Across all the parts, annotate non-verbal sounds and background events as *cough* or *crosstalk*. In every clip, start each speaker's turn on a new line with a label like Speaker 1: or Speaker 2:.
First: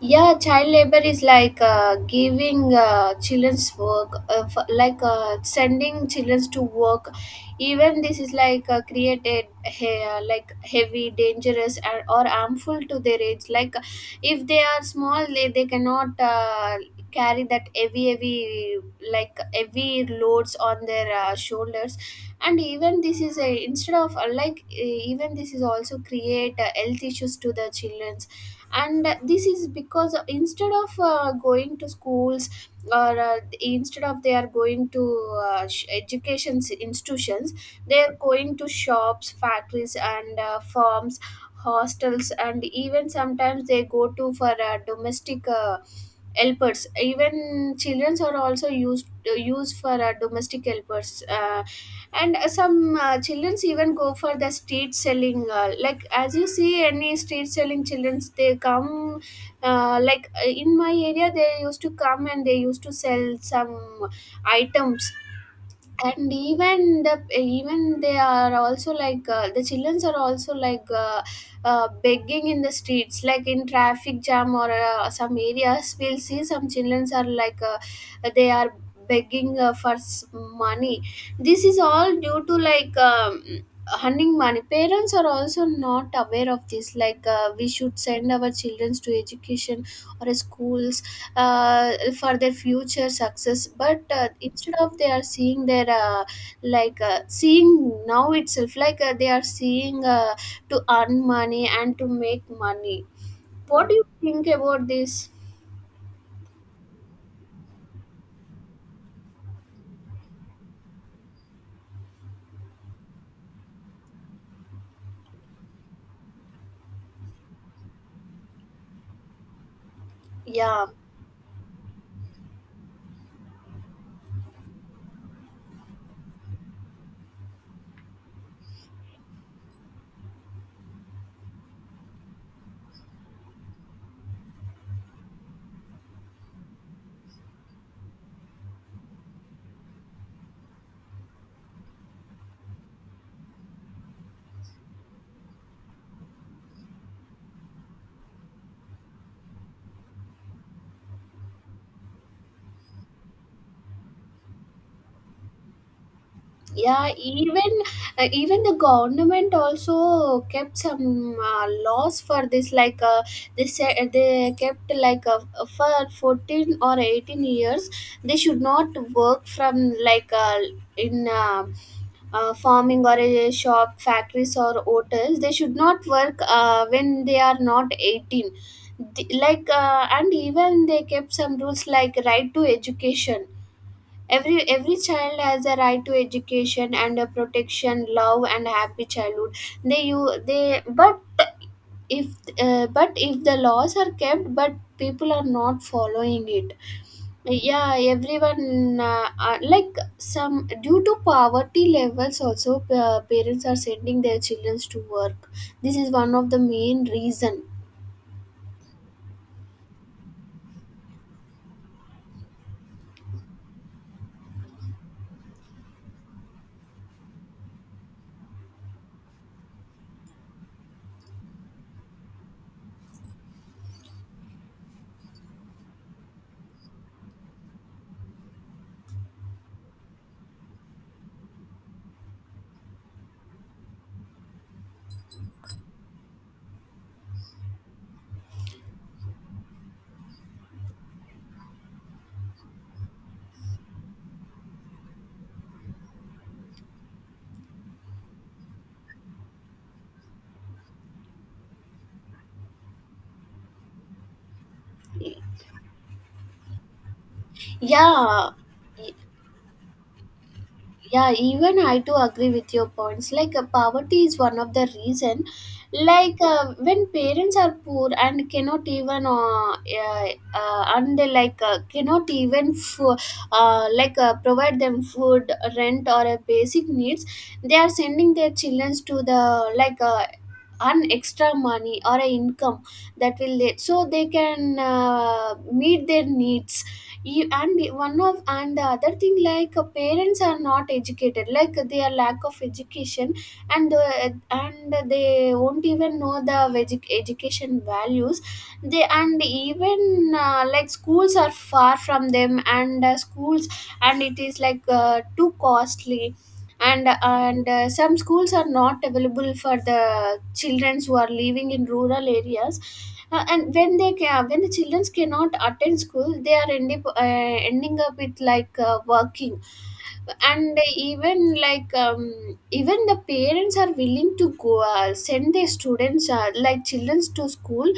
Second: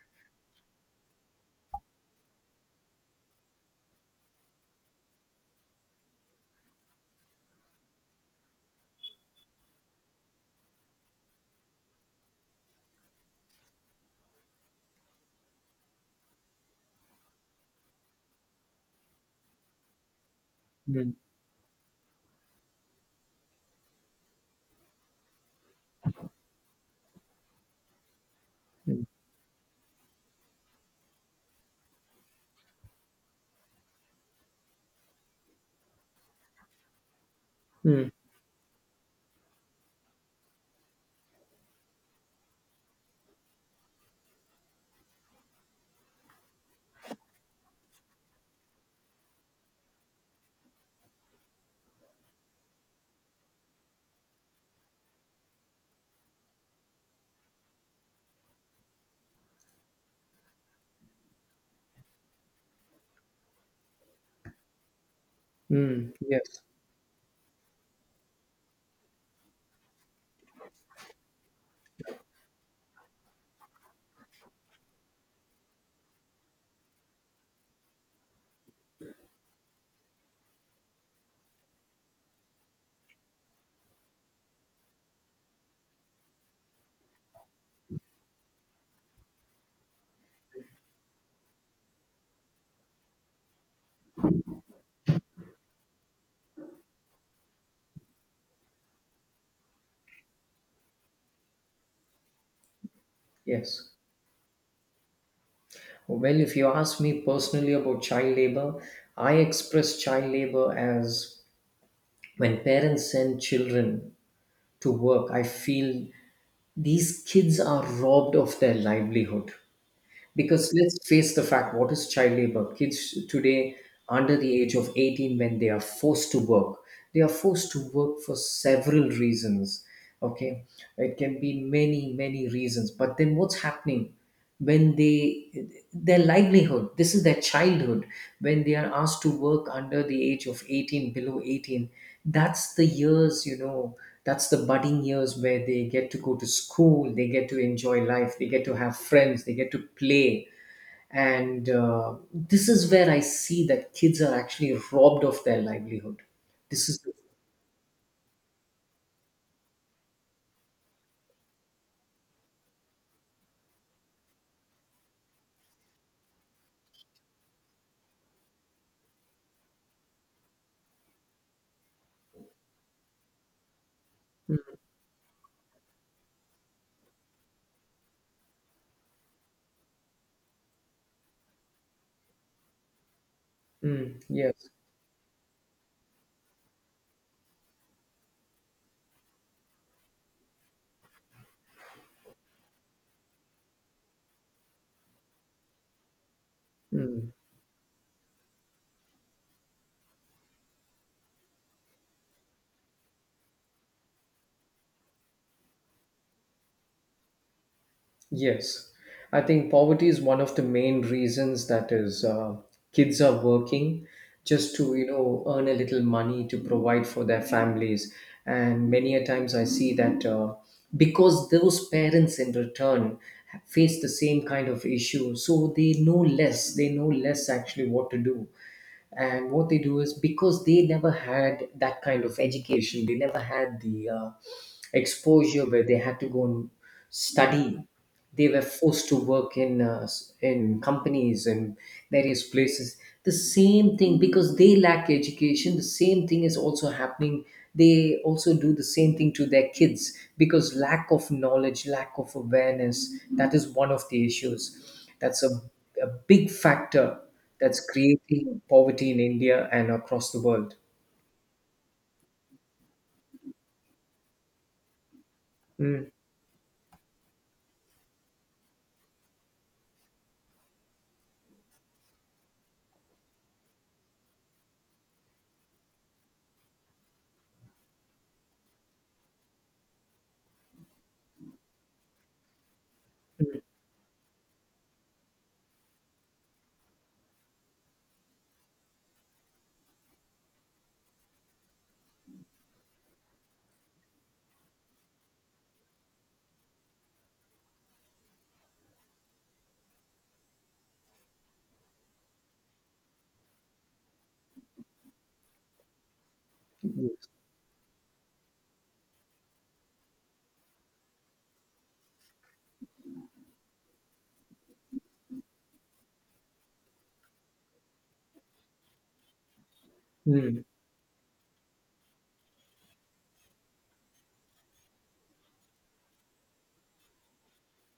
Speaker 1: Yeah, child labor is like giving children's work like sending children to work. Even this is like created like heavy, dangerous, and, or harmful to their age, like, if they are small, they cannot carry that heavy like heavy loads on their
Speaker 2: Mm,
Speaker 1: shoulders. And even this is a, instead of even this is also create health issues to the children.
Speaker 2: mm,
Speaker 1: And this is because, instead of going to schools, or instead of, they are going to education institutions, they
Speaker 2: mm,
Speaker 1: are going to shops, factories, and farms, hostels, and even sometimes they go to for domestic, helpers. Even children are also used for domestic helpers. And some childrens even go for the street selling, like as you see any street selling childrens they come. Like in my area, they used to come and they used to sell some items.
Speaker 2: mm.
Speaker 1: And
Speaker 2: Yes,
Speaker 1: even they are also like, the childrens are also like, begging in the streets, like in traffic jam or some areas we'll see some childrens are like, they are begging for money. This is all due to, like, earning money. Parents are also not aware of this, like, we should send our children to education or schools uh, for their future success. But instead of, they are seeing their like, seeing now itself, like, they are seeing, to earn money and to make money. What
Speaker 2: yes.
Speaker 1: do you think about this?
Speaker 2: Well, if you ask me personally about child labor, I express child labor as when parents send children to work, I feel these kids are robbed of their livelihood. Because,
Speaker 1: Yeah,
Speaker 2: let's face the fact, what is child labor? Kids today under the age of 18, when they are forced to work, they are forced to work for several reasons. Okay, it can be many, many reasons. But then what's happening? When they, their livelihood, this is their childhood. When they are asked to work under the age of 18, below 18, that's the years, that's the budding years where they get to go to school, they get to enjoy life, they get to have friends, they get to play. And this is where I see that kids are actually robbed of their livelihood. This
Speaker 1: yeah,
Speaker 2: is
Speaker 1: even the government also kept some laws for this, like they said, they kept, like, for 14 or 18 years they should not work from, like, in farming or a shop, factories, or
Speaker 2: mm,
Speaker 1: hotels. They should not work when they are not 18. And even they kept some rules like right to education.
Speaker 2: mm,
Speaker 1: every
Speaker 2: yes.
Speaker 1: every child has a right to education and a protection, love, and happy childhood. They you they but if uh, but if the laws are kept, but people are not following it.
Speaker 2: Mm.
Speaker 1: Yeah, everyone, like, some, due to poverty levels also, parents are sending their children to work. This is one of the main reason.
Speaker 2: Yes, I think poverty is one of the main reasons, that is, kids are working just to earn a little money to provide for their families, and many a times I see that because those parents in return face the same kind of issue, so they know less. They know less actually what to do, and what they do is because they never had that kind of education, they never had the exposure where they had to go and study. They were forced to work in in companies and various places. The same thing, because they lack education, the same thing is also happening. They also do the same thing to their kids, because lack of knowledge, lack of awareness, that is one of the issues, that's a big factor that's
Speaker 1: Yeah.
Speaker 2: creating poverty in India and across the world.
Speaker 1: Yeah, even I do agree with your points, like poverty is one of the reason.
Speaker 2: Mm.
Speaker 1: Like, when parents are poor and cannot even, and they, like, cannot even like, provide them food, rent, or a basic needs, they are sending their children to the, like, an extra money or a income, that will, they, so they can meet their needs. E- and one of and the other thing, like, parents are not educated, like they are lack of education. And they won't even know the education values. They, and even like, schools are far from them, and schools, and it is, like, too costly. And some schools are not available for the children who are living in rural areas. And when when the children cannot attend school, they are ending up with, like, working.
Speaker 2: Mm.
Speaker 1: And even like, even the parents are willing to go, send their students, like children to school,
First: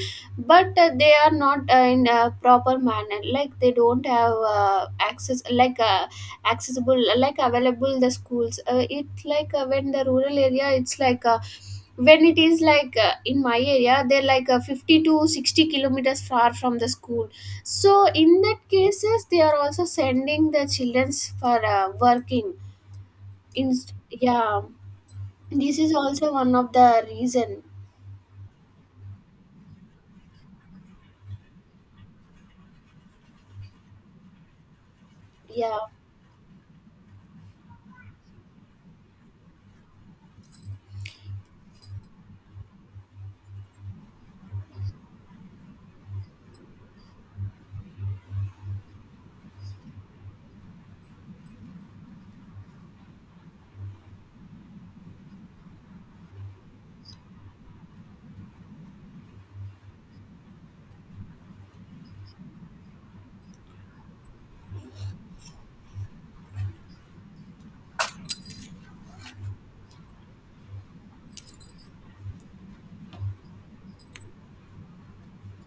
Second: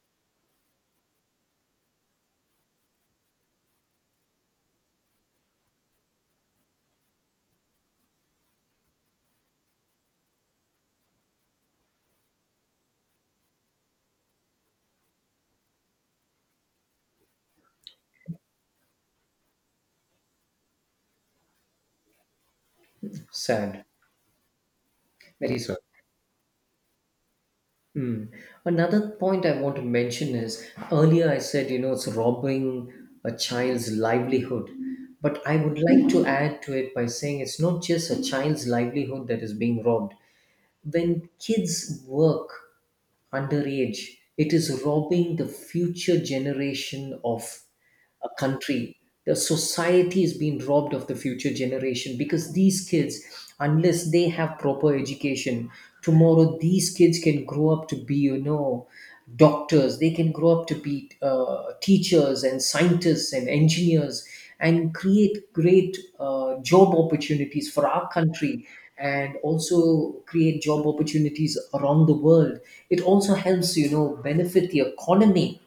Speaker 1: but they are not in a proper manner, like they don't have access, like accessible, like available the schools, it, like, when the rural area, it's like, when it is, like, in my area, they're like, 50 to 60 kilometers far from the school, so in that cases, they are also sending the childrens for working. In,
Speaker 2: Sad.
Speaker 1: yeah,
Speaker 2: Very
Speaker 1: this
Speaker 2: sad.
Speaker 1: is also one of the reason.
Speaker 2: Hmm. Another point I want to mention is earlier I said, you know, it's robbing a child's livelihood. But I
Speaker 1: Yeah.
Speaker 2: would like to add to it by saying it's not just a child's livelihood that is being robbed. When kids work underage, it is robbing the future generation of a country. The society is being robbed of the future generation, because these kids, unless they have proper education, tomorrow these kids can grow up to be, you know, doctors. They can grow up to be teachers and scientists and engineers, and create great job opportunities for our country, and also create job opportunities around the world. It also helps, you know, benefit the economy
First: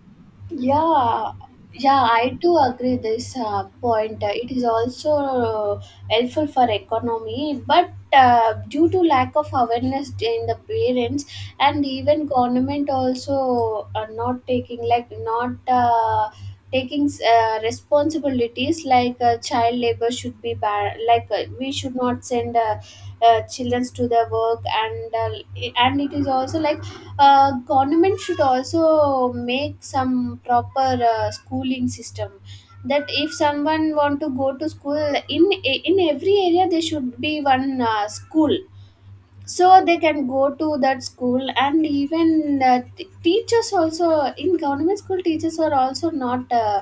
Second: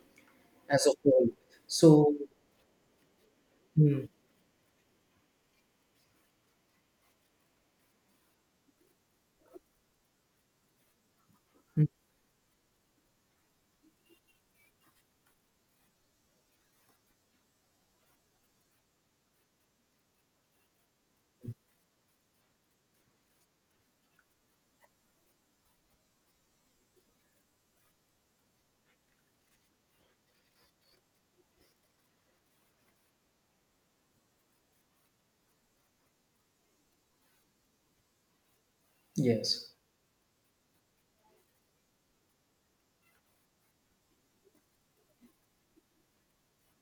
Speaker 2: as a whole.
Speaker 1: Yeah, yeah,
Speaker 2: So
Speaker 1: I do agree this
Speaker 2: mm,
Speaker 1: point. It is also helpful for economy, but due to lack of awareness in the parents, and
Speaker 2: mm.
Speaker 1: even government also are not taking like not taking responsibilities, like child labor should be banned. Like we should not send children to the work, and and it is also like, government should also make some proper schooling system, that if someone want to go to school, in every area there should be one school, so
Speaker 2: Yes.
Speaker 1: they can go to that school. And even teachers also, in government school, teachers are also not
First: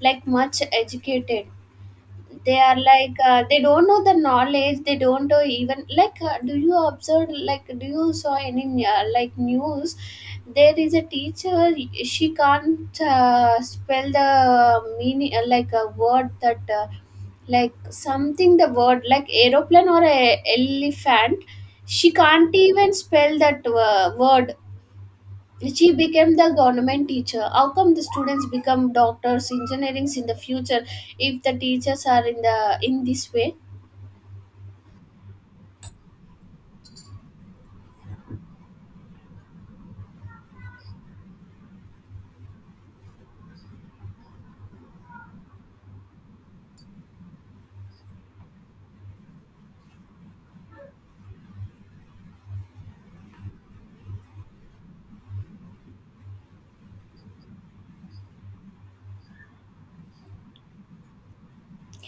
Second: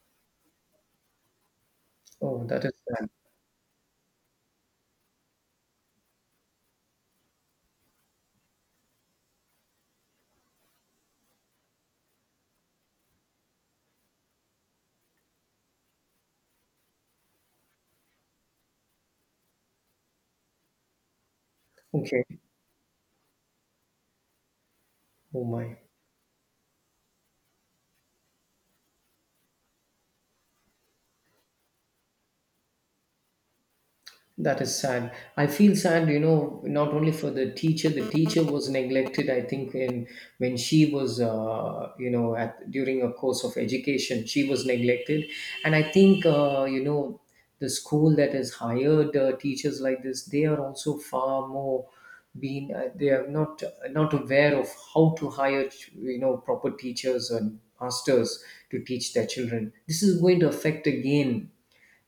Speaker 1: like much educated.
Speaker 2: Oh,
Speaker 1: They
Speaker 2: that is
Speaker 1: are
Speaker 2: bad.
Speaker 1: like, they don't know the knowledge, they don't know even, like, do you observe, like, do you saw any like news, there is a teacher, she can't spell the meaning, like a word that, like something, the word like aeroplane or a elephant. She
Speaker 2: Okay.
Speaker 1: can't even spell that word.
Speaker 2: Oh my.
Speaker 1: She became the government teacher. How come the students become doctors, engineers in the future, if the teachers are in the, in this way?
Speaker 2: That is sad. I feel sad, you know, not only for the teacher. The teacher was neglected. I think when she was, you know, at during a course of education, she was neglected, and I think, you know, the school that has hired teachers like this, they are also far more being they are not aware of how to hire, you know, proper teachers and masters to teach their children. This is going to affect again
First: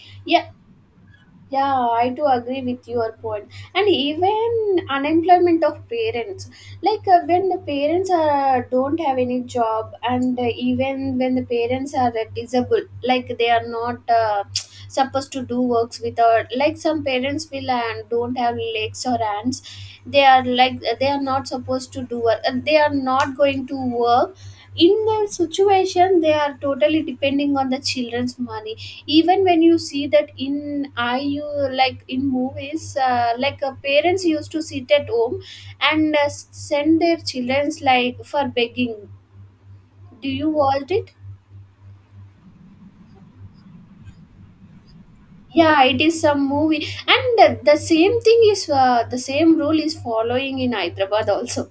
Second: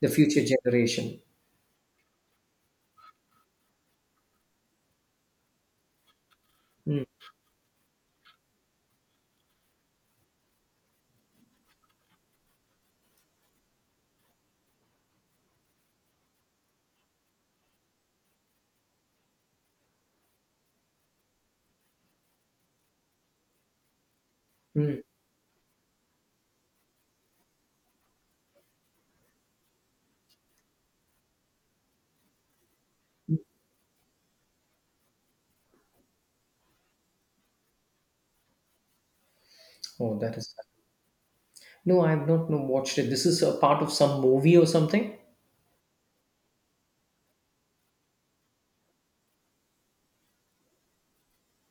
Speaker 2: the future
Speaker 1: Yeah.
Speaker 2: generation.
Speaker 1: Yeah, I do agree with your point. And even unemployment of parents,
Speaker 2: Mm,
Speaker 1: like, when the parents are, don't have any job, and even when the parents are disabled, like they are not *tsk* supposed to do works, without, like, some parents will and don't have legs or hands, they are like they are not supposed to do work. They are not going to work. In
Speaker 2: mm.
Speaker 1: that situation, they are totally depending on the children's money. Even when you see that, in I you like in movies, like, parents used to sit at home and send their childrens like for begging.
Speaker 2: Oh,
Speaker 1: Do
Speaker 2: that
Speaker 1: you
Speaker 2: is sad.
Speaker 1: watch it?
Speaker 2: No, I have not, no, watched it. This is a part of some movie or something.
Speaker 1: Yeah, it is some movie, and the same rule is following in Hyderabad also,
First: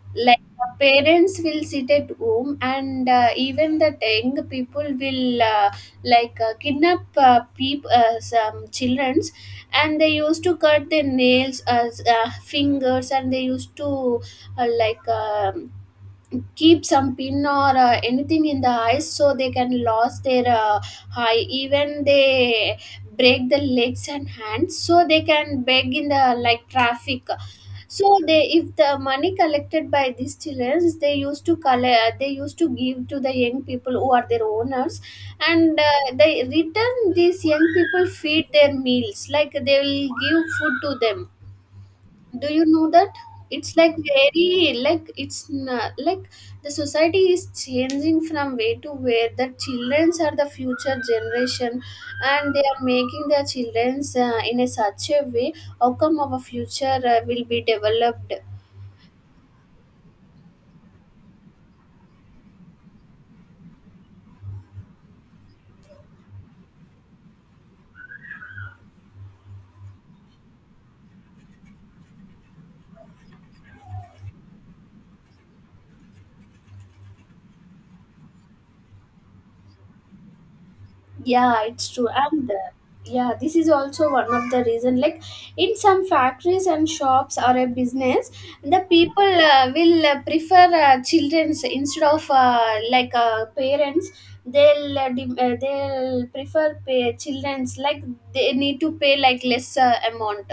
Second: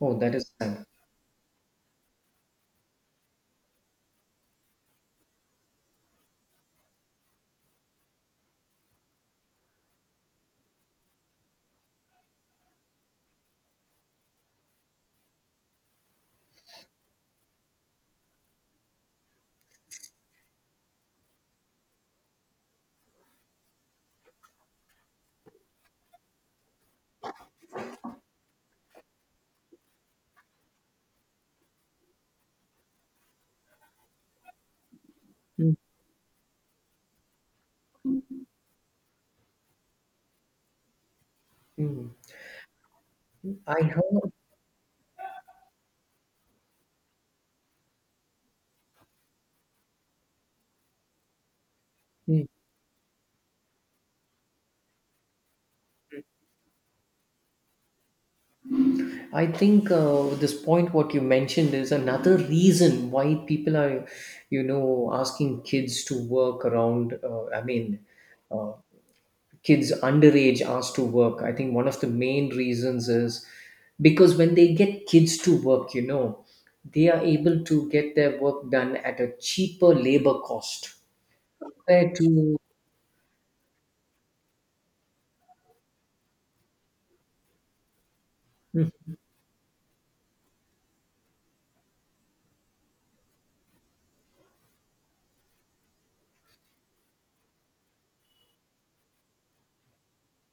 Speaker 2: Oh, that
Speaker 1: like
Speaker 2: is
Speaker 1: the
Speaker 2: sad.
Speaker 1: parents will sit at home, and even the young people will like kidnap some childrens, and they used to cut their nails as, fingers, and they used to like, keep some pin or anything in the eyes so they can lose their eye, even they break the legs and hands so they can beg in the, like, traffic. So they, if the money collected by these children, they used to collect, they used to give to the young people who are their owners,
Speaker 2: Mm.
Speaker 1: and they return, these young people feed their meals, like they will give food to them.
Speaker 2: Hmm.
Speaker 1: Do you know that? It's
Speaker 2: I
Speaker 1: like,
Speaker 2: heard.
Speaker 1: very like it's not, like, the society is changing from way to where the childrens are the future generation,
Speaker 2: Hmm.
Speaker 1: and they are making their childrens in a such a way. How come our future will be developed?
Speaker 2: I think this point what you mentioned is another reason why people are, asking kids to work around. I mean, uh, kids underage asked to work. I think one of the main reasons is because when they get kids to work, they are able to get their work done at a cheaper labor cost.
Speaker 1: Yeah, it's true,
Speaker 2: Fair
Speaker 1: and
Speaker 2: to.
Speaker 1: yeah, this is also one of the reason, like, in some factories and shops or a business, the people will prefer children's instead of like, parents. They'll prefer pay children's, like they need to pay like lesser amount,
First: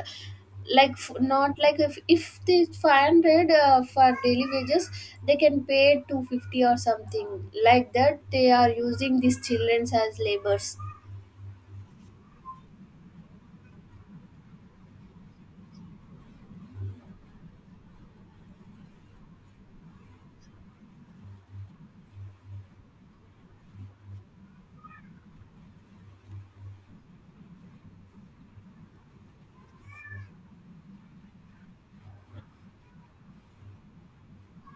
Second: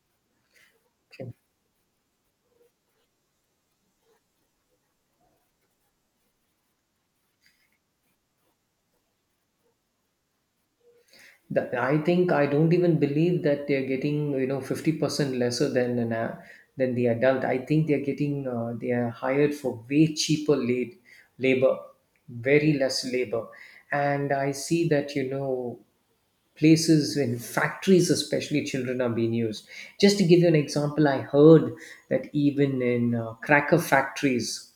Speaker 1: like,
Speaker 2: Okay.
Speaker 1: not like, if they 500 for daily wages, they can pay 250 or something. Like that, they are using these children as labors.
Speaker 2: That, I think I don't even believe that they're getting 50% lesser than than the adult. I think they are hired for way cheaper labor, very less labor, and I see that, you know, places in factories especially children are being used. Just to give you an example, I heard that even in cracker factories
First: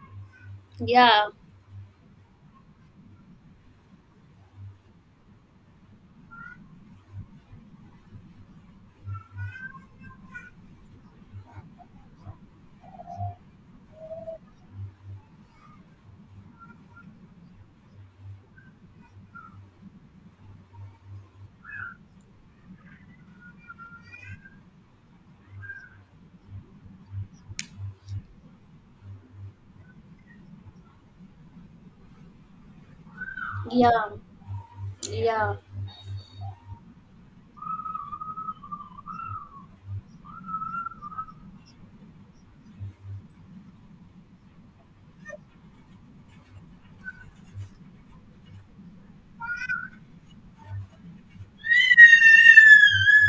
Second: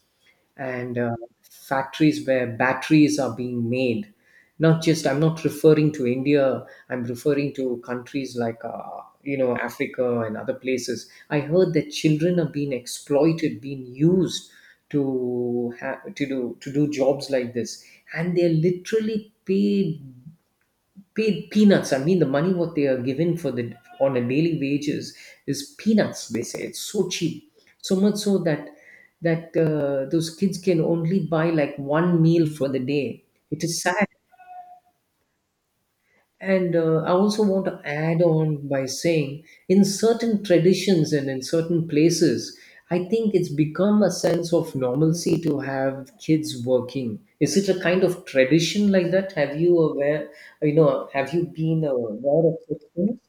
Speaker 2: and
Speaker 1: Yeah,
Speaker 2: factories where batteries are being made. Not just, I'm not referring to India, I'm referring to countries like, you know, Africa and other places. I heard that children are being exploited, being used to do jobs like this, and they're literally paid peanuts. I mean, the money what they are given for the, on a daily wages, is peanuts. They say it's so cheap, so much so that those kids can only buy like one meal for the day. It is sad.
Speaker 1: yeah, yeah.
Speaker 2: And I also want to add on by saying, in certain traditions and in certain places, I think it's become a sense of normalcy to have kids working. Is it a kind of tradition like that? Have you been aware of such things?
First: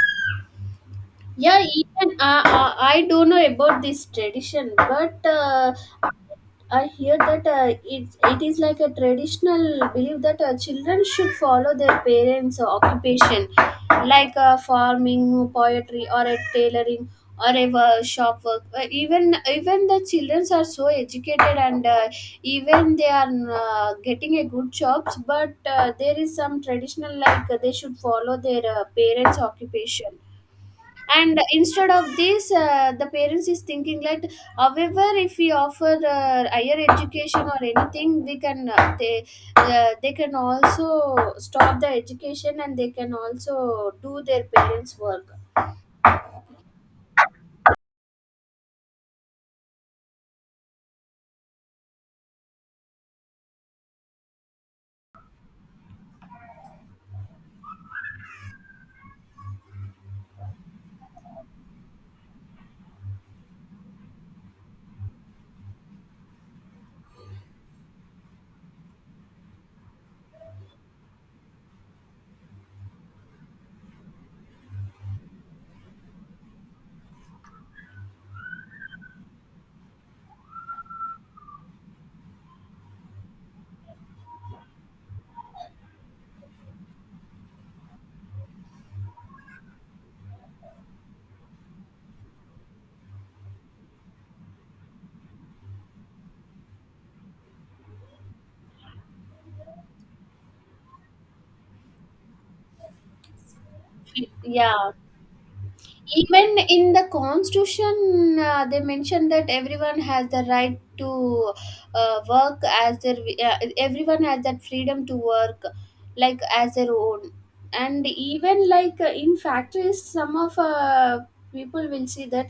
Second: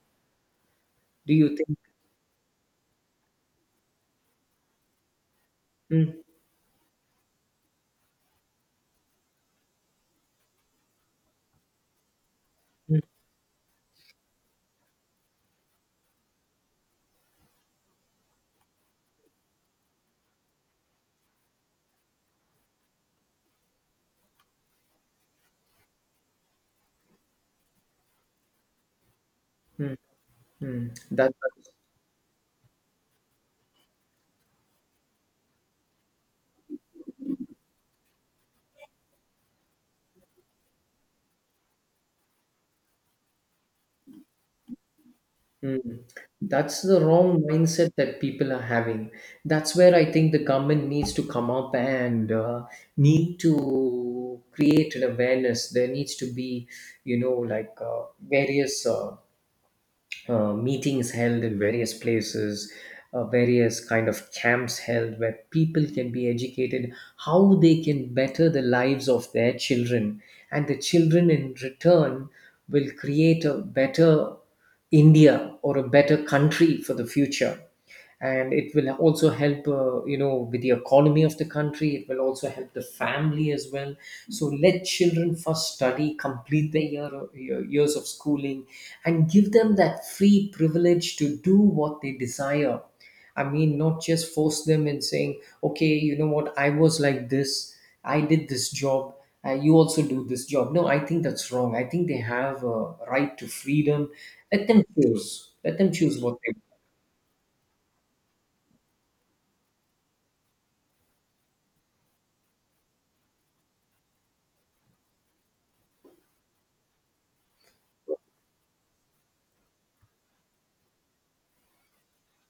Speaker 2: Do you
Speaker 1: Yeah,
Speaker 2: think?
Speaker 1: even I don't know about this tradition, but
Speaker 2: Mm,
Speaker 1: I hear that it is like a traditional belief that children should follow their parents'
Speaker 2: mm,
Speaker 1: occupation, like, farming, poetry, or a tailoring, or a shop work. Even the children are so educated, and even they are getting a good jobs, but there is some traditional, like, they should follow their parents'
Speaker 2: mm,
Speaker 1: occupation,
Speaker 2: mm. That's.
Speaker 1: and instead of this, the parents is thinking, like, however if we offer higher education or anything we can, they, they can also stop the education and they can also do their parents work.
Speaker 2: Mm. That's the wrong mindset that people are having. That's where I think the government needs to come up and need to create an awareness. There needs to be, like various meetings held in various places, various kind of camps held where people can be educated, how they can better the lives of their children, and the children in return will create a better India or a better country for the future. And it will also help, with the economy of the country. It will also help the family as well. So let children first study, complete their years of schooling, and give them that free privilege to do what they desire. I mean, not just force them in saying, okay, you know what, I was like this, I did this job, you also do this job. No, I think that's wrong. I think they have a right to freedom. Let them
Speaker 1: Yeah.
Speaker 2: choose, let them choose what they.
Speaker 1: Even in the constitution, they mention that everyone has the right to work as their, everyone has that freedom to work, like as their own. And even like in factories, some of people will see that,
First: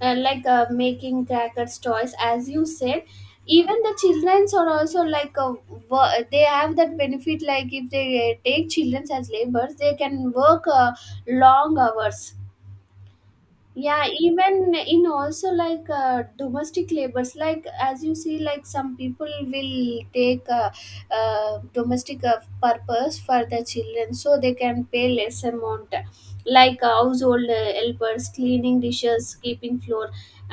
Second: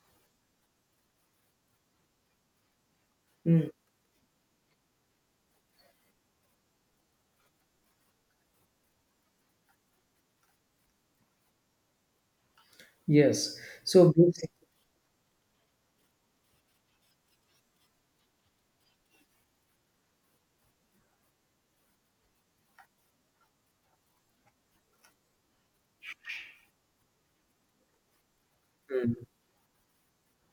Speaker 1: like, making crackers, toys, as you said.
Speaker 2: Hmm.
Speaker 1: Even the childrens are also like, they have that benefit. Like if they take childrens as labors, they can work long hours.
Speaker 2: Yes.
Speaker 1: Yeah,
Speaker 2: So basic-.
Speaker 1: even in also like domestic labors, like as you see, like some people will take domestic purpose for the children so they can pay less amount. Like household helpers, cleaning
Speaker 2: Mm.
Speaker 1: dishes, keeping floor,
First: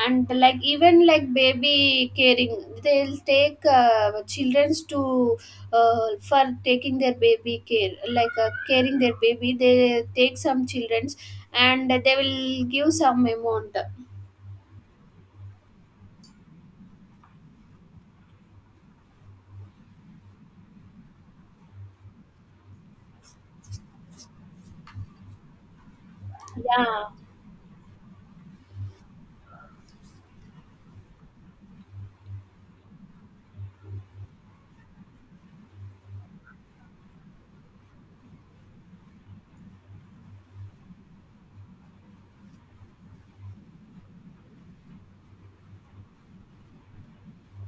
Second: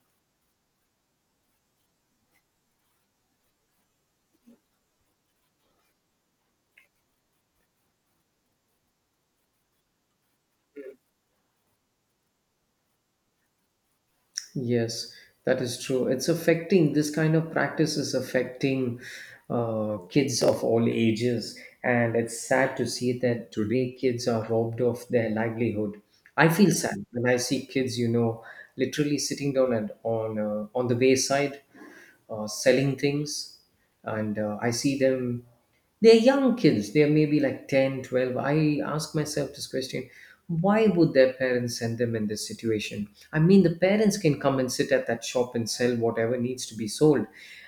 Speaker 1: and like even like baby caring, they'll take children's to for taking their baby care, like caring their baby, they take some children and they will give some amount.
Speaker 2: Yes, that is true. It's affecting This kind of practice is affecting kids of all ages, and it's sad to see that today kids are robbed of their livelihood. I feel
Speaker 1: Yeah,
Speaker 2: sad when I see kids, literally sitting down and on the wayside selling things, and I see them, they're young kids, they're maybe like 10, 12. I ask myself this question, why would their parents send them in this situation? I mean, the parents can come and sit at that shop and sell whatever needs to be sold,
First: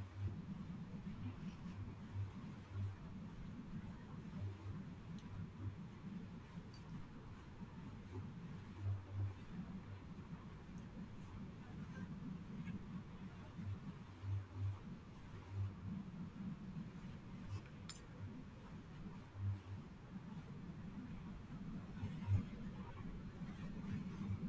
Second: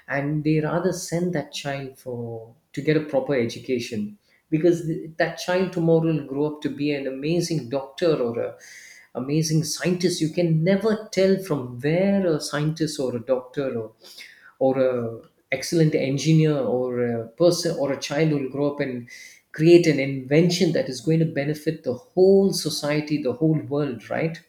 Speaker 2: and they rather send that child for, to get a proper education, because that child tomorrow will grow up to be an amazing doctor, or a amazing scientist. You can never tell from where a scientist or a doctor, or a excellent engineer, or a person, or a child who will grow up and create an invention that is going to benefit the whole society, the whole world, right?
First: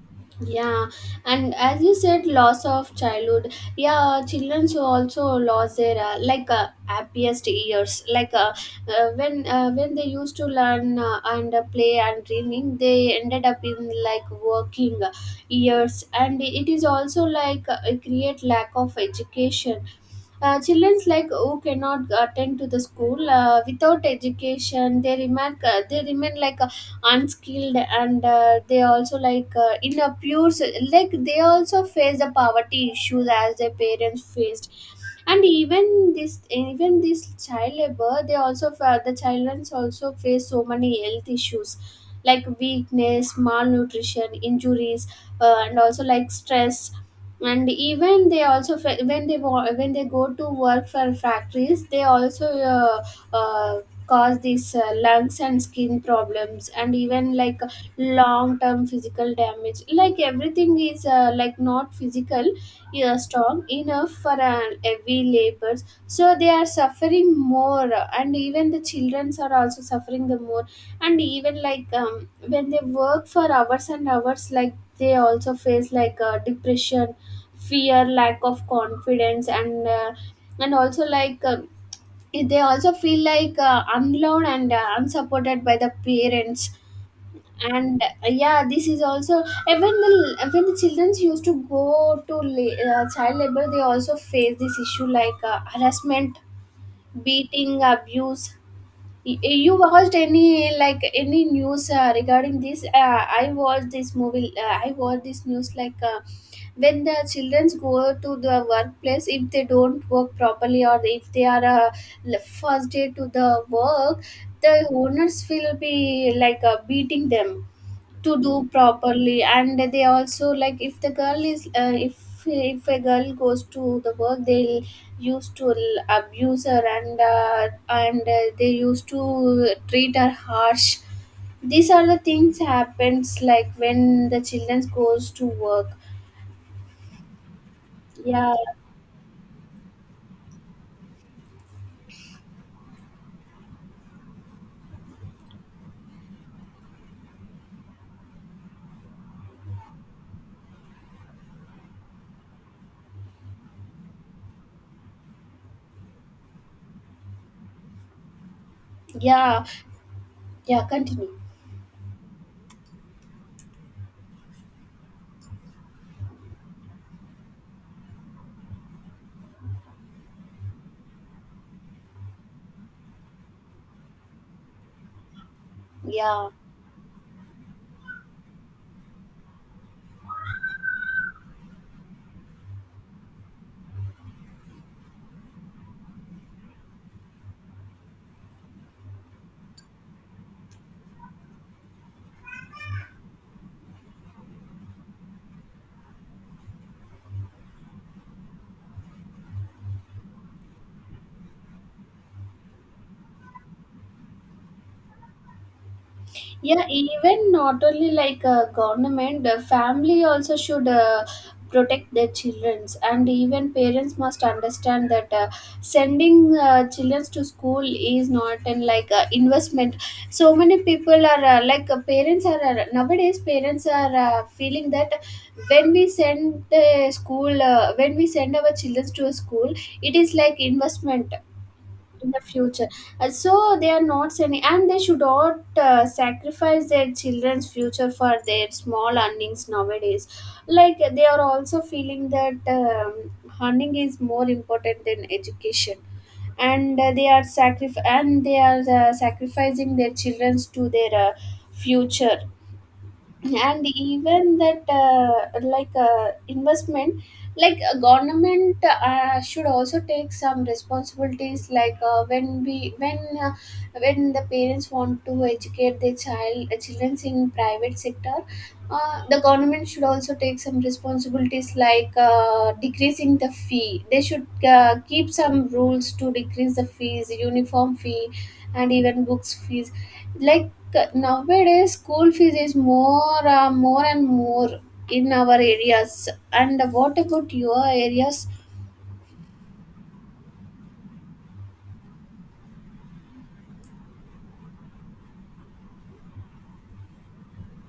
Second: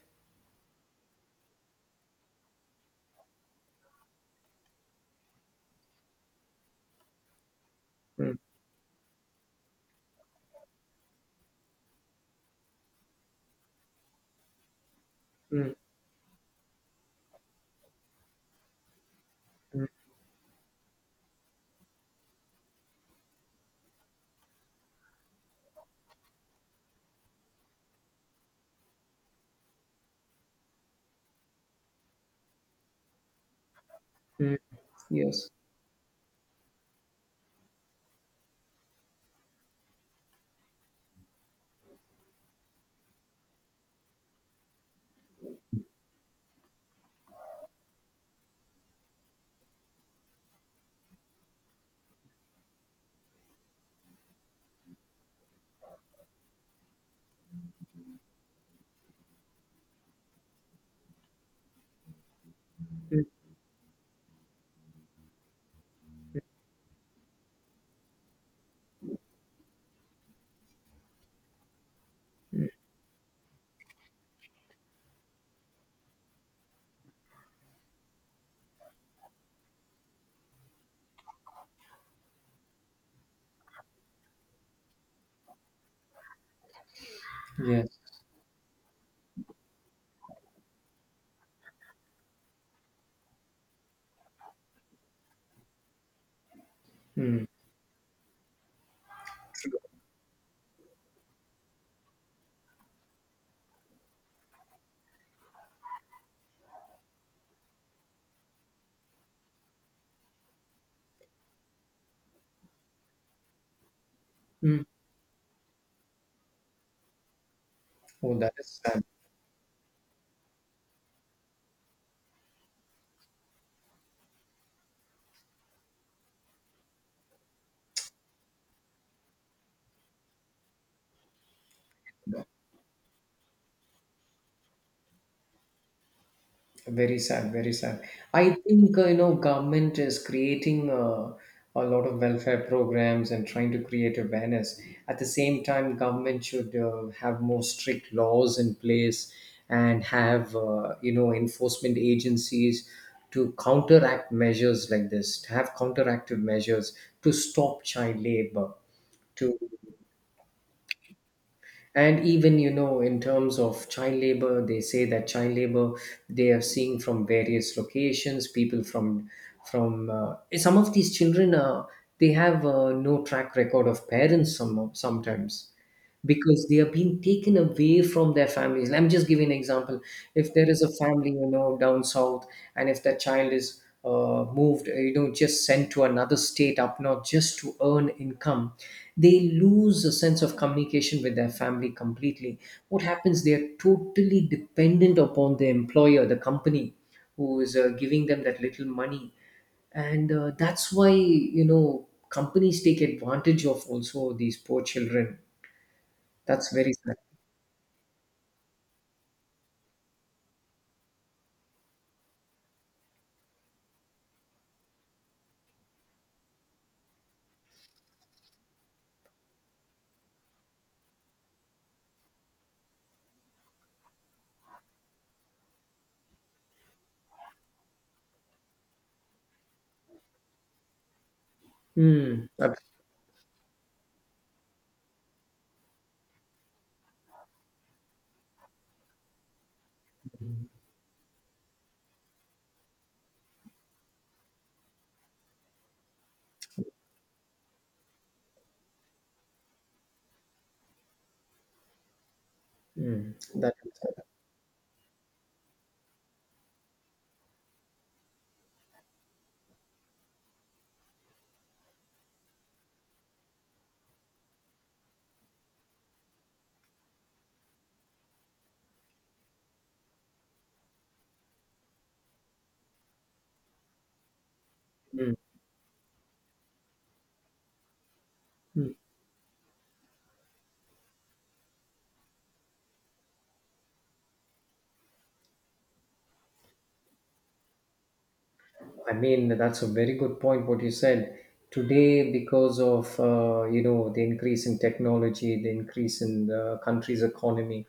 Speaker 1: yeah. And as you said, loss of childhood, yeah, children so also lost their like happiest years, like
Speaker 2: Mm,
Speaker 1: when they used to learn and play and dreaming, they ended up in like working
Speaker 2: mm,
Speaker 1: years. And it is also like create lack of education.
Speaker 2: mm,
Speaker 1: Children's like who cannot attend to the school without education, they remain like unskilled, and they also like in a pure s- like they also face the poverty issues as their parents
Speaker 2: mm.
Speaker 1: faced. And
Speaker 2: Yes.
Speaker 1: even this child labor, the children also face so many health issues, like weakness, malnutrition, injuries, and also like stress. And even they also fa- when they wa- when they go to work for factories, they also uh, cause these lungs and skin problems, and even like long term physical damage, like everything is like not physical
Speaker 2: Mm,
Speaker 1: strong enough for heavy labors, so they are suffering more. And even the childrens are also suffering the more. And even like when they work for hours and hours, like they also face like depression, fear, lack of confidence, and also like they also feel like unloved and unsupported by the parents.
Speaker 2: yes.
Speaker 1: And yeah, this is also. Even the children used to go to child labor, they also face this issue like harassment,
Speaker 2: Mm,
Speaker 1: beating, abuse. Y- you watched any, like any news regarding this? I watched this news, like when the children go to the workplace, if they don't work properly, or if they are first day to the work, the
Speaker 2: mm.
Speaker 1: owners will be like beating them to
Speaker 2: Oh, that
Speaker 1: do
Speaker 2: is sad.
Speaker 1: properly. And they also like, if the girl is if a girl goes to the work, they'll abuse her, and they used to treat her harsh. These are the things happens like when the children goes to work.
Speaker 2: Very sad, very sad. I
Speaker 1: Yeah.
Speaker 2: think government is creating a lot of welfare programs and trying to create awareness. At the same time, government should have more strict laws in place, and have enforcement agencies to counteract measures like this, to have counteractive measures to stop child labor. To.
Speaker 1: Yeah, yeah, continue.
Speaker 2: And even, in terms of child labor, they say that child labor, they are seeing from various locations, people from, some of these children, they have no track record of parents, sometimes,
Speaker 1: Yeah.
Speaker 2: because they are being taken away from their families. I'm just giving an example. If there is a family, down south, and if that child is moved, just sent to another state up north just to earn income, they lose a sense of communication with their family completely. What happens? They are totally dependent upon the employer, the company, who is giving them that little money, and that's why, companies take advantage of also these poor children. That's
Speaker 1: Yeah,
Speaker 2: very sad.
Speaker 1: even not only like government, the family also should protect their childrens. And even parents must understand that sending children to school is not an like investment. So many people are like parents are nowadays parents are feeling that when we send our children to a school, it is like investment in the
Speaker 2: Mm,
Speaker 1: future.
Speaker 2: absolutely.
Speaker 1: So they are not sending, and they should not sacrifice their children's future for their small earnings nowadays. Like they are also feeling that earning is more important than education. And they are sacrificing their children's to their future.
Speaker 2: Mm. That
Speaker 1: And
Speaker 2: is
Speaker 1: even that investment, like government should also take some responsibilities, like when we when the parents want to educate their children in private sector. The government should also take some responsibilities, like decreasing the fee. They should keep
Speaker 2: mm,
Speaker 1: some rules to decrease the fees, uniform fee and
Speaker 2: mm.
Speaker 1: even books fees. Like nowadays, school fees is more and more in our areas. And what about your areas?
Speaker 2: I mean, that's a very good point what you said. Today, because of the increase in technology, the increase in the country's economy,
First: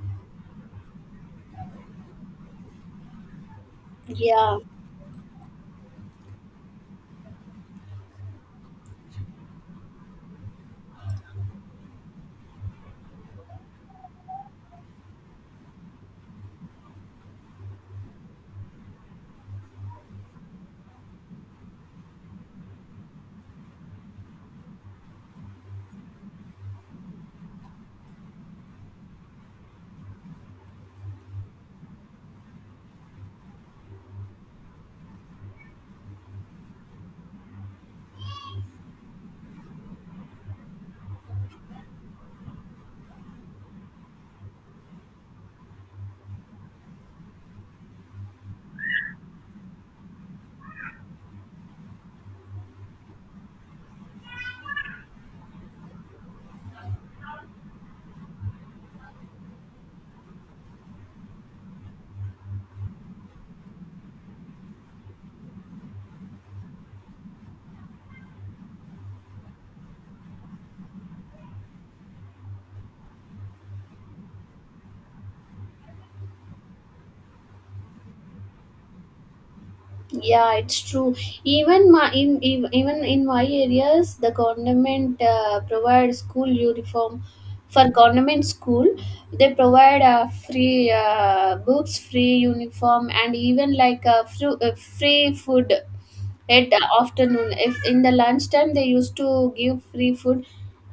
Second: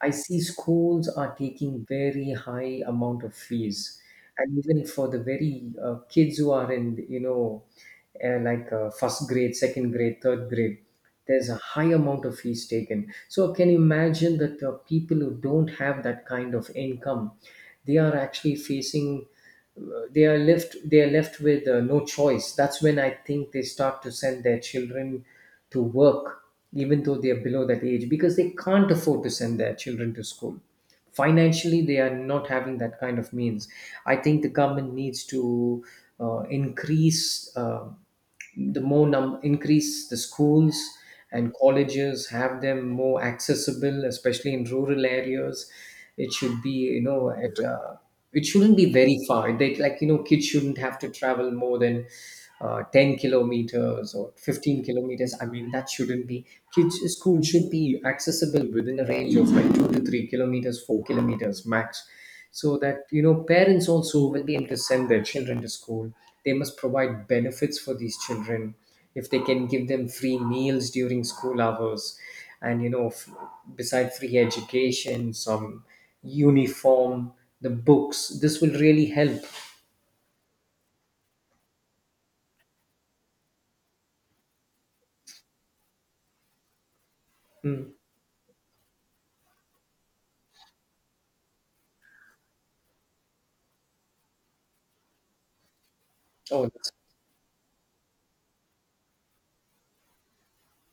Speaker 2: I see schools are taking very high amount of fees,
Speaker 1: Yeah,
Speaker 2: and even for the very kids who are in, like first grade, second grade, third grade, there's a high amount of fees taken. So can you imagine that people who don't have that kind of income, they are actually facing, they are left with no choice. That's when I think they start to send their children to work even though they are below that age, because they can't afford to send their children to school. Financially, they are not having that kind of means. I think the government needs to increase increase the schools and colleges, have them more accessible, especially in rural areas. It should be, you know, at it shouldn't be very far. They, like, kids shouldn't have to travel more than 10 kilometers or 15 kilometers. I mean, that shouldn't be. Kids' school should be accessible within a range of like 2 to 3 kilometers, 4 kilometers max. So that, you know, parents also will be able to send their children to school. They must provide benefits for these children. If they can give them free meals during school hours, and you know, beside free education, some uniform, the books, this will really help.
Speaker 1: yeah, it's true. Even even in my areas, the government provide school uniform for
Speaker 2: Mm.
Speaker 1: government school. They provide free books, free uniform, and even like free food
Speaker 2: Oh,
Speaker 1: at
Speaker 2: that's,
Speaker 1: afternoon, if in the lunchtime they used to give free food.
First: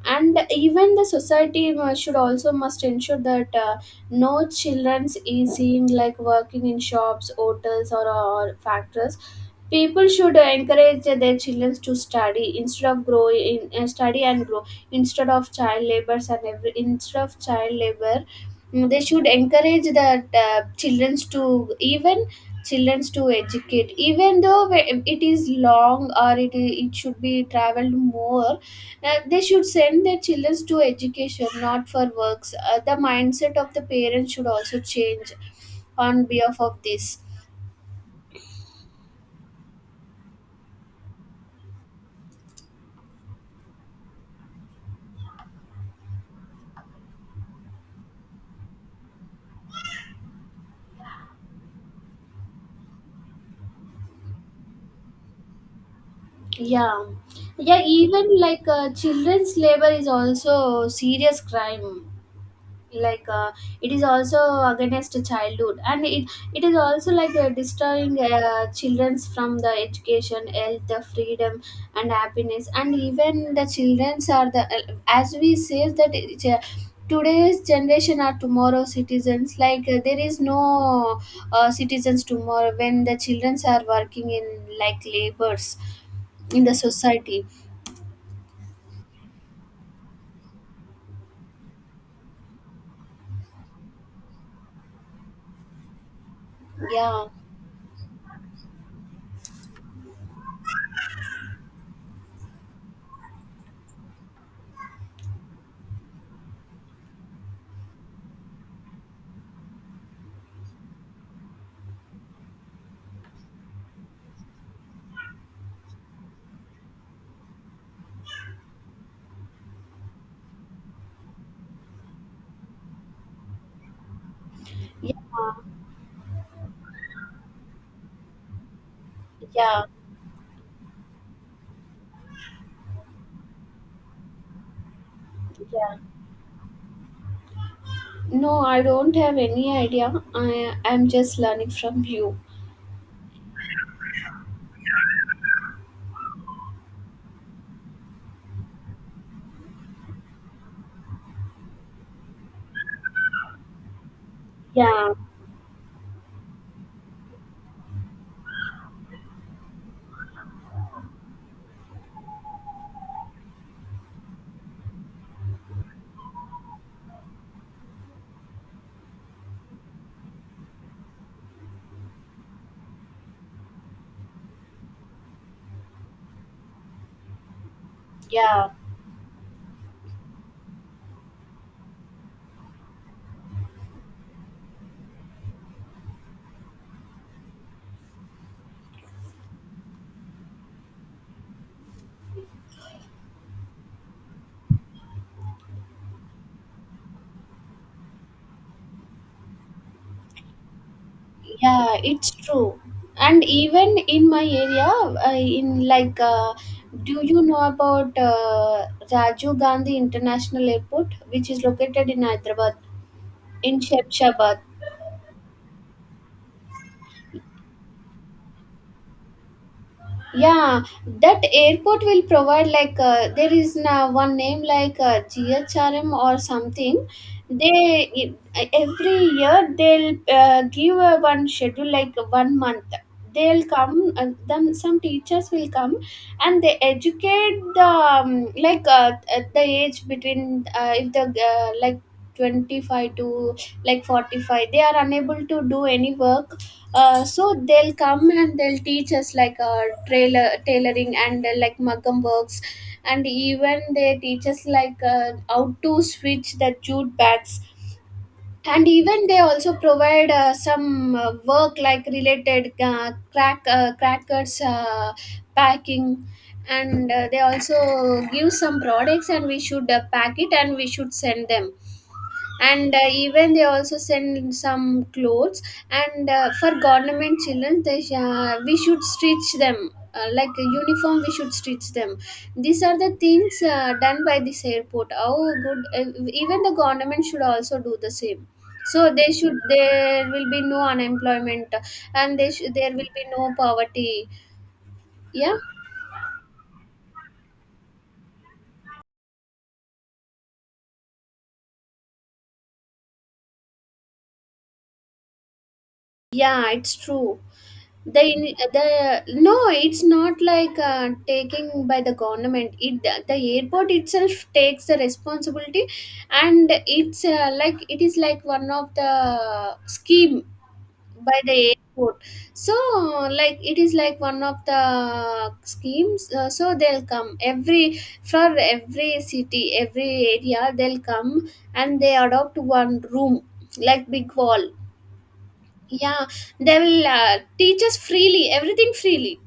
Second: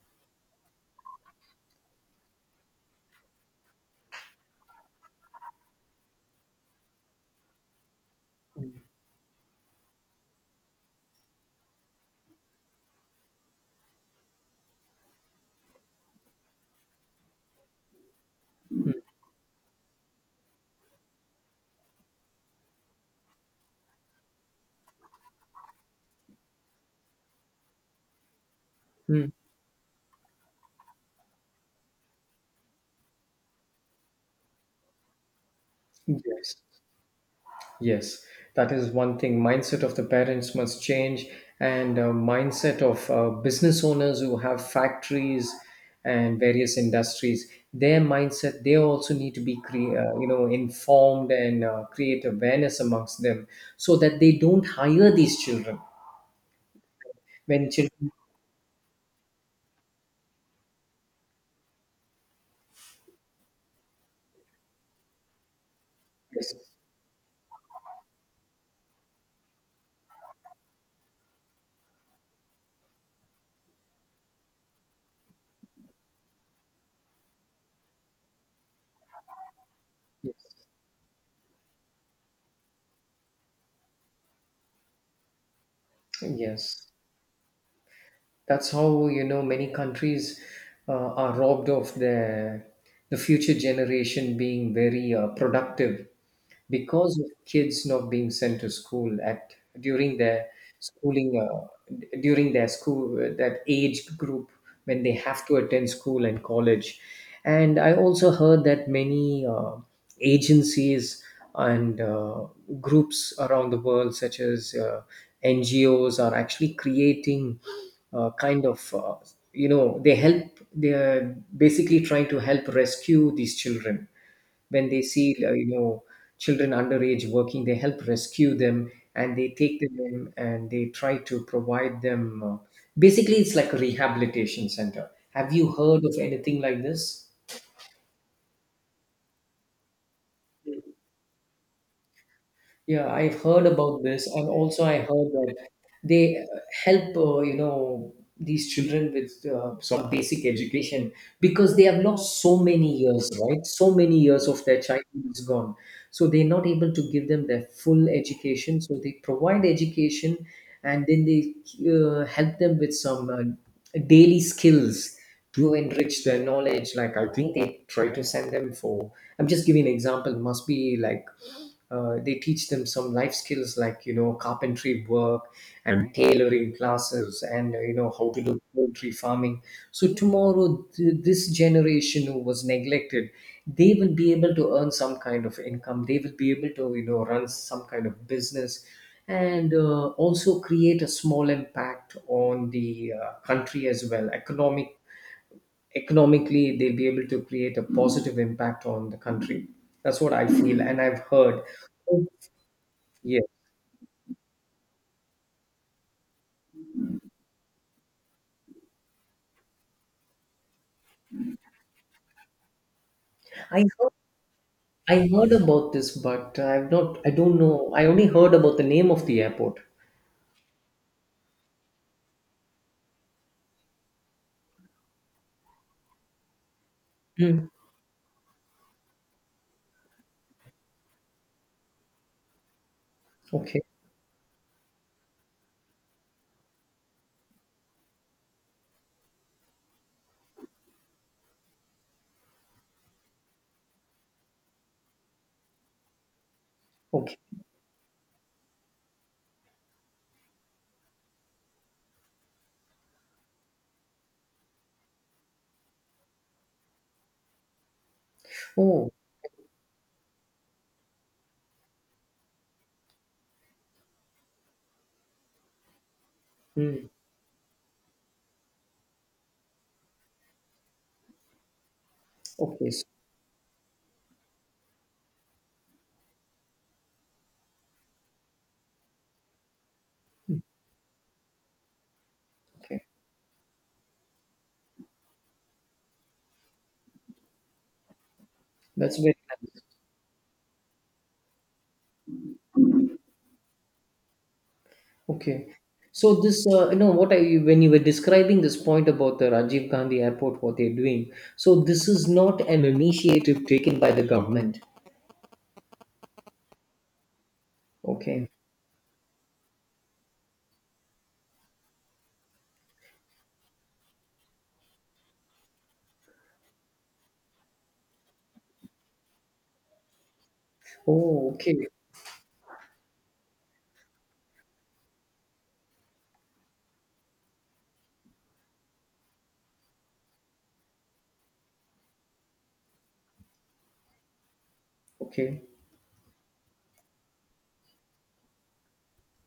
Speaker 1: And even the society should also must ensure that no children's easing like working in shops, hotels, or factories. People should encourage their children to study instead of grow in study and grow, instead of child labors, and every instead of child labor. Mm, they
Speaker 2: mm.
Speaker 1: should encourage that children to even children to educate, even though it is long or it should be traveled more.
Speaker 2: Mm.
Speaker 1: They should send their children to education, not for works. The mindset of the parents should also change on
Speaker 2: Yes.
Speaker 1: behalf of this.
Speaker 2: Yes, that is one thing. Mindset of the parents must change, and mindset of business owners who have factories and various industries. Their mindset, they also need to be you know, informed, and create awareness amongst them, so that they don't hire these children
Speaker 1: Yeah.
Speaker 2: when
Speaker 1: Yeah,
Speaker 2: children.
Speaker 1: even like children's labor is also a serious crime. Like it is also against childhood, and it
Speaker 2: Yes,
Speaker 1: it is also like destroying children's from the education, health, the freedom and happiness. And even the children's are the, as we say, that today's generation are tomorrow's citizens. Like there is
Speaker 2: yes,
Speaker 1: no citizens tomorrow when the childrens are working in like labors in the
Speaker 2: yes.
Speaker 1: society.
Speaker 2: That's how, you know, many countries are robbed of their, the future generation being very productive, because
Speaker 1: Yeah.
Speaker 2: of kids not being sent to school at during their schooling uh, during their school, that age group, when they have to attend school and college. And I also heard that many agencies and groups around the world, such as NGOs, are actually creating uh, kind of uh, they help. They are basically trying to help rescue these children when they see,
Speaker 1: Yeah,
Speaker 2: uh, children underage working. They help rescue them and they take
Speaker 1: yeah,
Speaker 2: them in and they try to provide them. Basically, it's like a rehabilitation center. Have you
Speaker 1: yeah.
Speaker 2: heard of anything like this?
Speaker 1: No, I don't have any idea. I am just learning from you.
Speaker 2: Yeah, I've heard about this, and also I heard that they help, you know, these children with some basic education, because they have lost so many years, right? So many years of their
Speaker 1: Yeah,
Speaker 2: childhood is gone. So they're not able to give them their full education. So they provide education, and then they help them with some daily skills to enrich their knowledge. Like, I think they try to send them for, I'm just giving an example. Must be like they teach them some life skills, like, you know, carpentry work and tailoring classes, and you know, how to do
Speaker 1: yeah,
Speaker 2: poultry farming. So tomorrow, this generation who was neglected, they will be able to earn some kind of income, they will be able to, you know, run some kind of business, and also create a small impact on the country as well. Economically, they'll be able to create a positive impact on the country. That's what I feel, and I've heard.
Speaker 1: yeah, it's true.
Speaker 2: Yeah,
Speaker 1: And even in my area, do you know about Rajiv Gandhi International Airport, which is located in Hyderabad, in
Speaker 2: I heard,
Speaker 1: Shemshabad?
Speaker 2: I heard about this, but I've not, I don't know. I only heard about the name of the airport.
Speaker 1: Yeah, that airport will provide, like there is now one name like GHRM or something.
Speaker 2: Mm.
Speaker 1: They e, every year they'll give a one schedule like one month. They'll
Speaker 2: Okay,
Speaker 1: come and then some teachers will come, and they educate the, at the age between if the like 25 to like 45, they are unable to do any work. uh,
Speaker 2: okay.
Speaker 1: so they'll come and they'll teach us like trailer tailoring, and like mugam works. And even they teach us like how to switch the jute bags. And
Speaker 2: Oh,
Speaker 1: even they also provide some work, like related crackers packing.
Speaker 2: mm.
Speaker 1: And they also give some products, and we should pack it and we should send them.
Speaker 2: Okay,
Speaker 1: And even they also send some clothes. And for government children, we should stitch them like a uniform, we should stitch them. These are
Speaker 2: okay.
Speaker 1: the things done by this airport. How good. Even the government should also do the same. So
Speaker 2: That's
Speaker 1: they
Speaker 2: very
Speaker 1: should
Speaker 2: nice.
Speaker 1: there will be no unemployment, there will be no poverty. Yeah.
Speaker 2: Okay. So this, you know, what I when you were describing this point about the Rajiv Gandhi Airport, what they're doing. So this is not an initiative taken by the government.
Speaker 1: Yeah, it's true. The
Speaker 2: Okay.
Speaker 1: ini- the No, it's not like taking by the government. It The airport itself takes the responsibility. And it is like one of the scheme by
Speaker 2: Oh,
Speaker 1: the
Speaker 2: okay,
Speaker 1: airport. So like it is like one of the schemes. So they'll come every, for every city, every area they'll come. And they adopt one room, like big wall.
Speaker 2: okay.
Speaker 1: Yeah, they will teach us freely, everything freely.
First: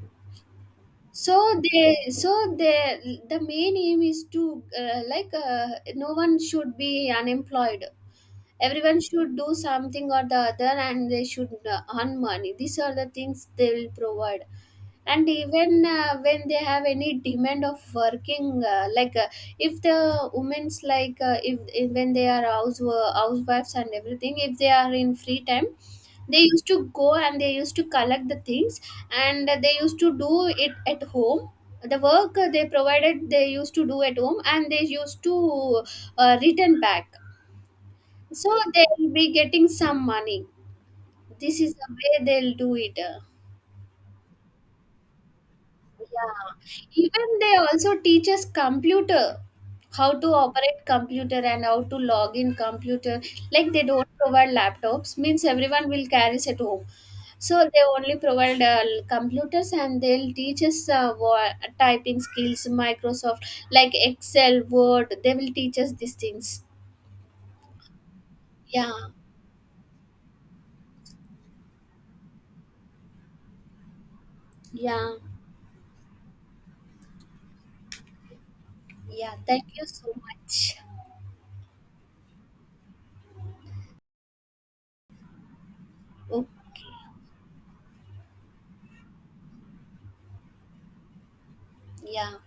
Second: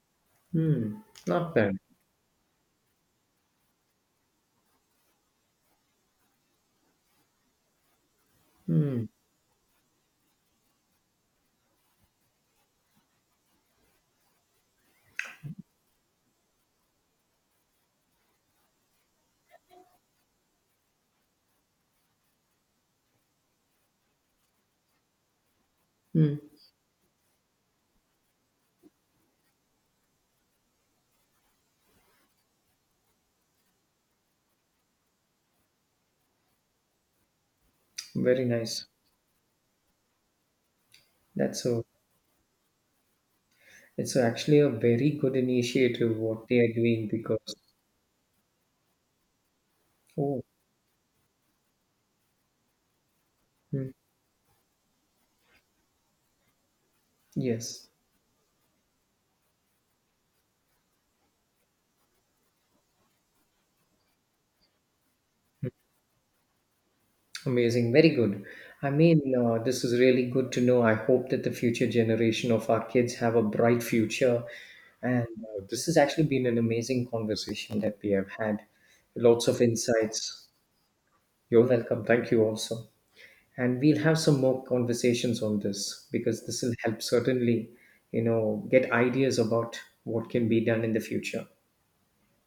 Speaker 2: Hmm. Not bad.
Speaker 1: So they the main aim is to no one should be unemployed. Everyone
Speaker 2: Hmm.
Speaker 1: should do something or the other, and they should earn money. These are the things they will provide. And even when they have any demand of working, if the women's like if when they are housewives and everything, if they are in free time,
Speaker 2: Hmm.
Speaker 1: they used to go and they used to collect the things, and they used to do it at home. The work they provided, they used to do at home, and they used to return back.
Speaker 2: Very
Speaker 1: So
Speaker 2: nice.
Speaker 1: they'll be getting some money. This
Speaker 2: That's
Speaker 1: is
Speaker 2: a,
Speaker 1: the way they'll do it.
Speaker 2: it's actually a very good initiative
Speaker 1: Yeah.
Speaker 2: what they are doing,
Speaker 1: Even they
Speaker 2: because,
Speaker 1: also teach us computer, how to
Speaker 2: oh,
Speaker 1: operate computer and how to log in computer. Like they
Speaker 2: mm,
Speaker 1: don't provide laptops, means everyone will carry it at home. So they
Speaker 2: yes,
Speaker 1: only provide computers, and they'll teach us typing skills, Microsoft, like Excel, Word. They will teach us these things.
Speaker 2: amazing, very good. I
Speaker 1: Yeah,
Speaker 2: mean, this is really good to know. I hope that the future generation of our kids have a bright future.
Speaker 1: yeah,
Speaker 2: And this has actually been an amazing conversation that we have had.
Speaker 1: yeah.
Speaker 2: Lots of
Speaker 1: Thank you so
Speaker 2: insights.
Speaker 1: much.
Speaker 2: You're welcome. Thank you also. And we'll have some more conversations on this, because
Speaker 1: Okay.
Speaker 2: this will help certainly, you know, get ideas about what can be done in the future.
Speaker 1: Yeah.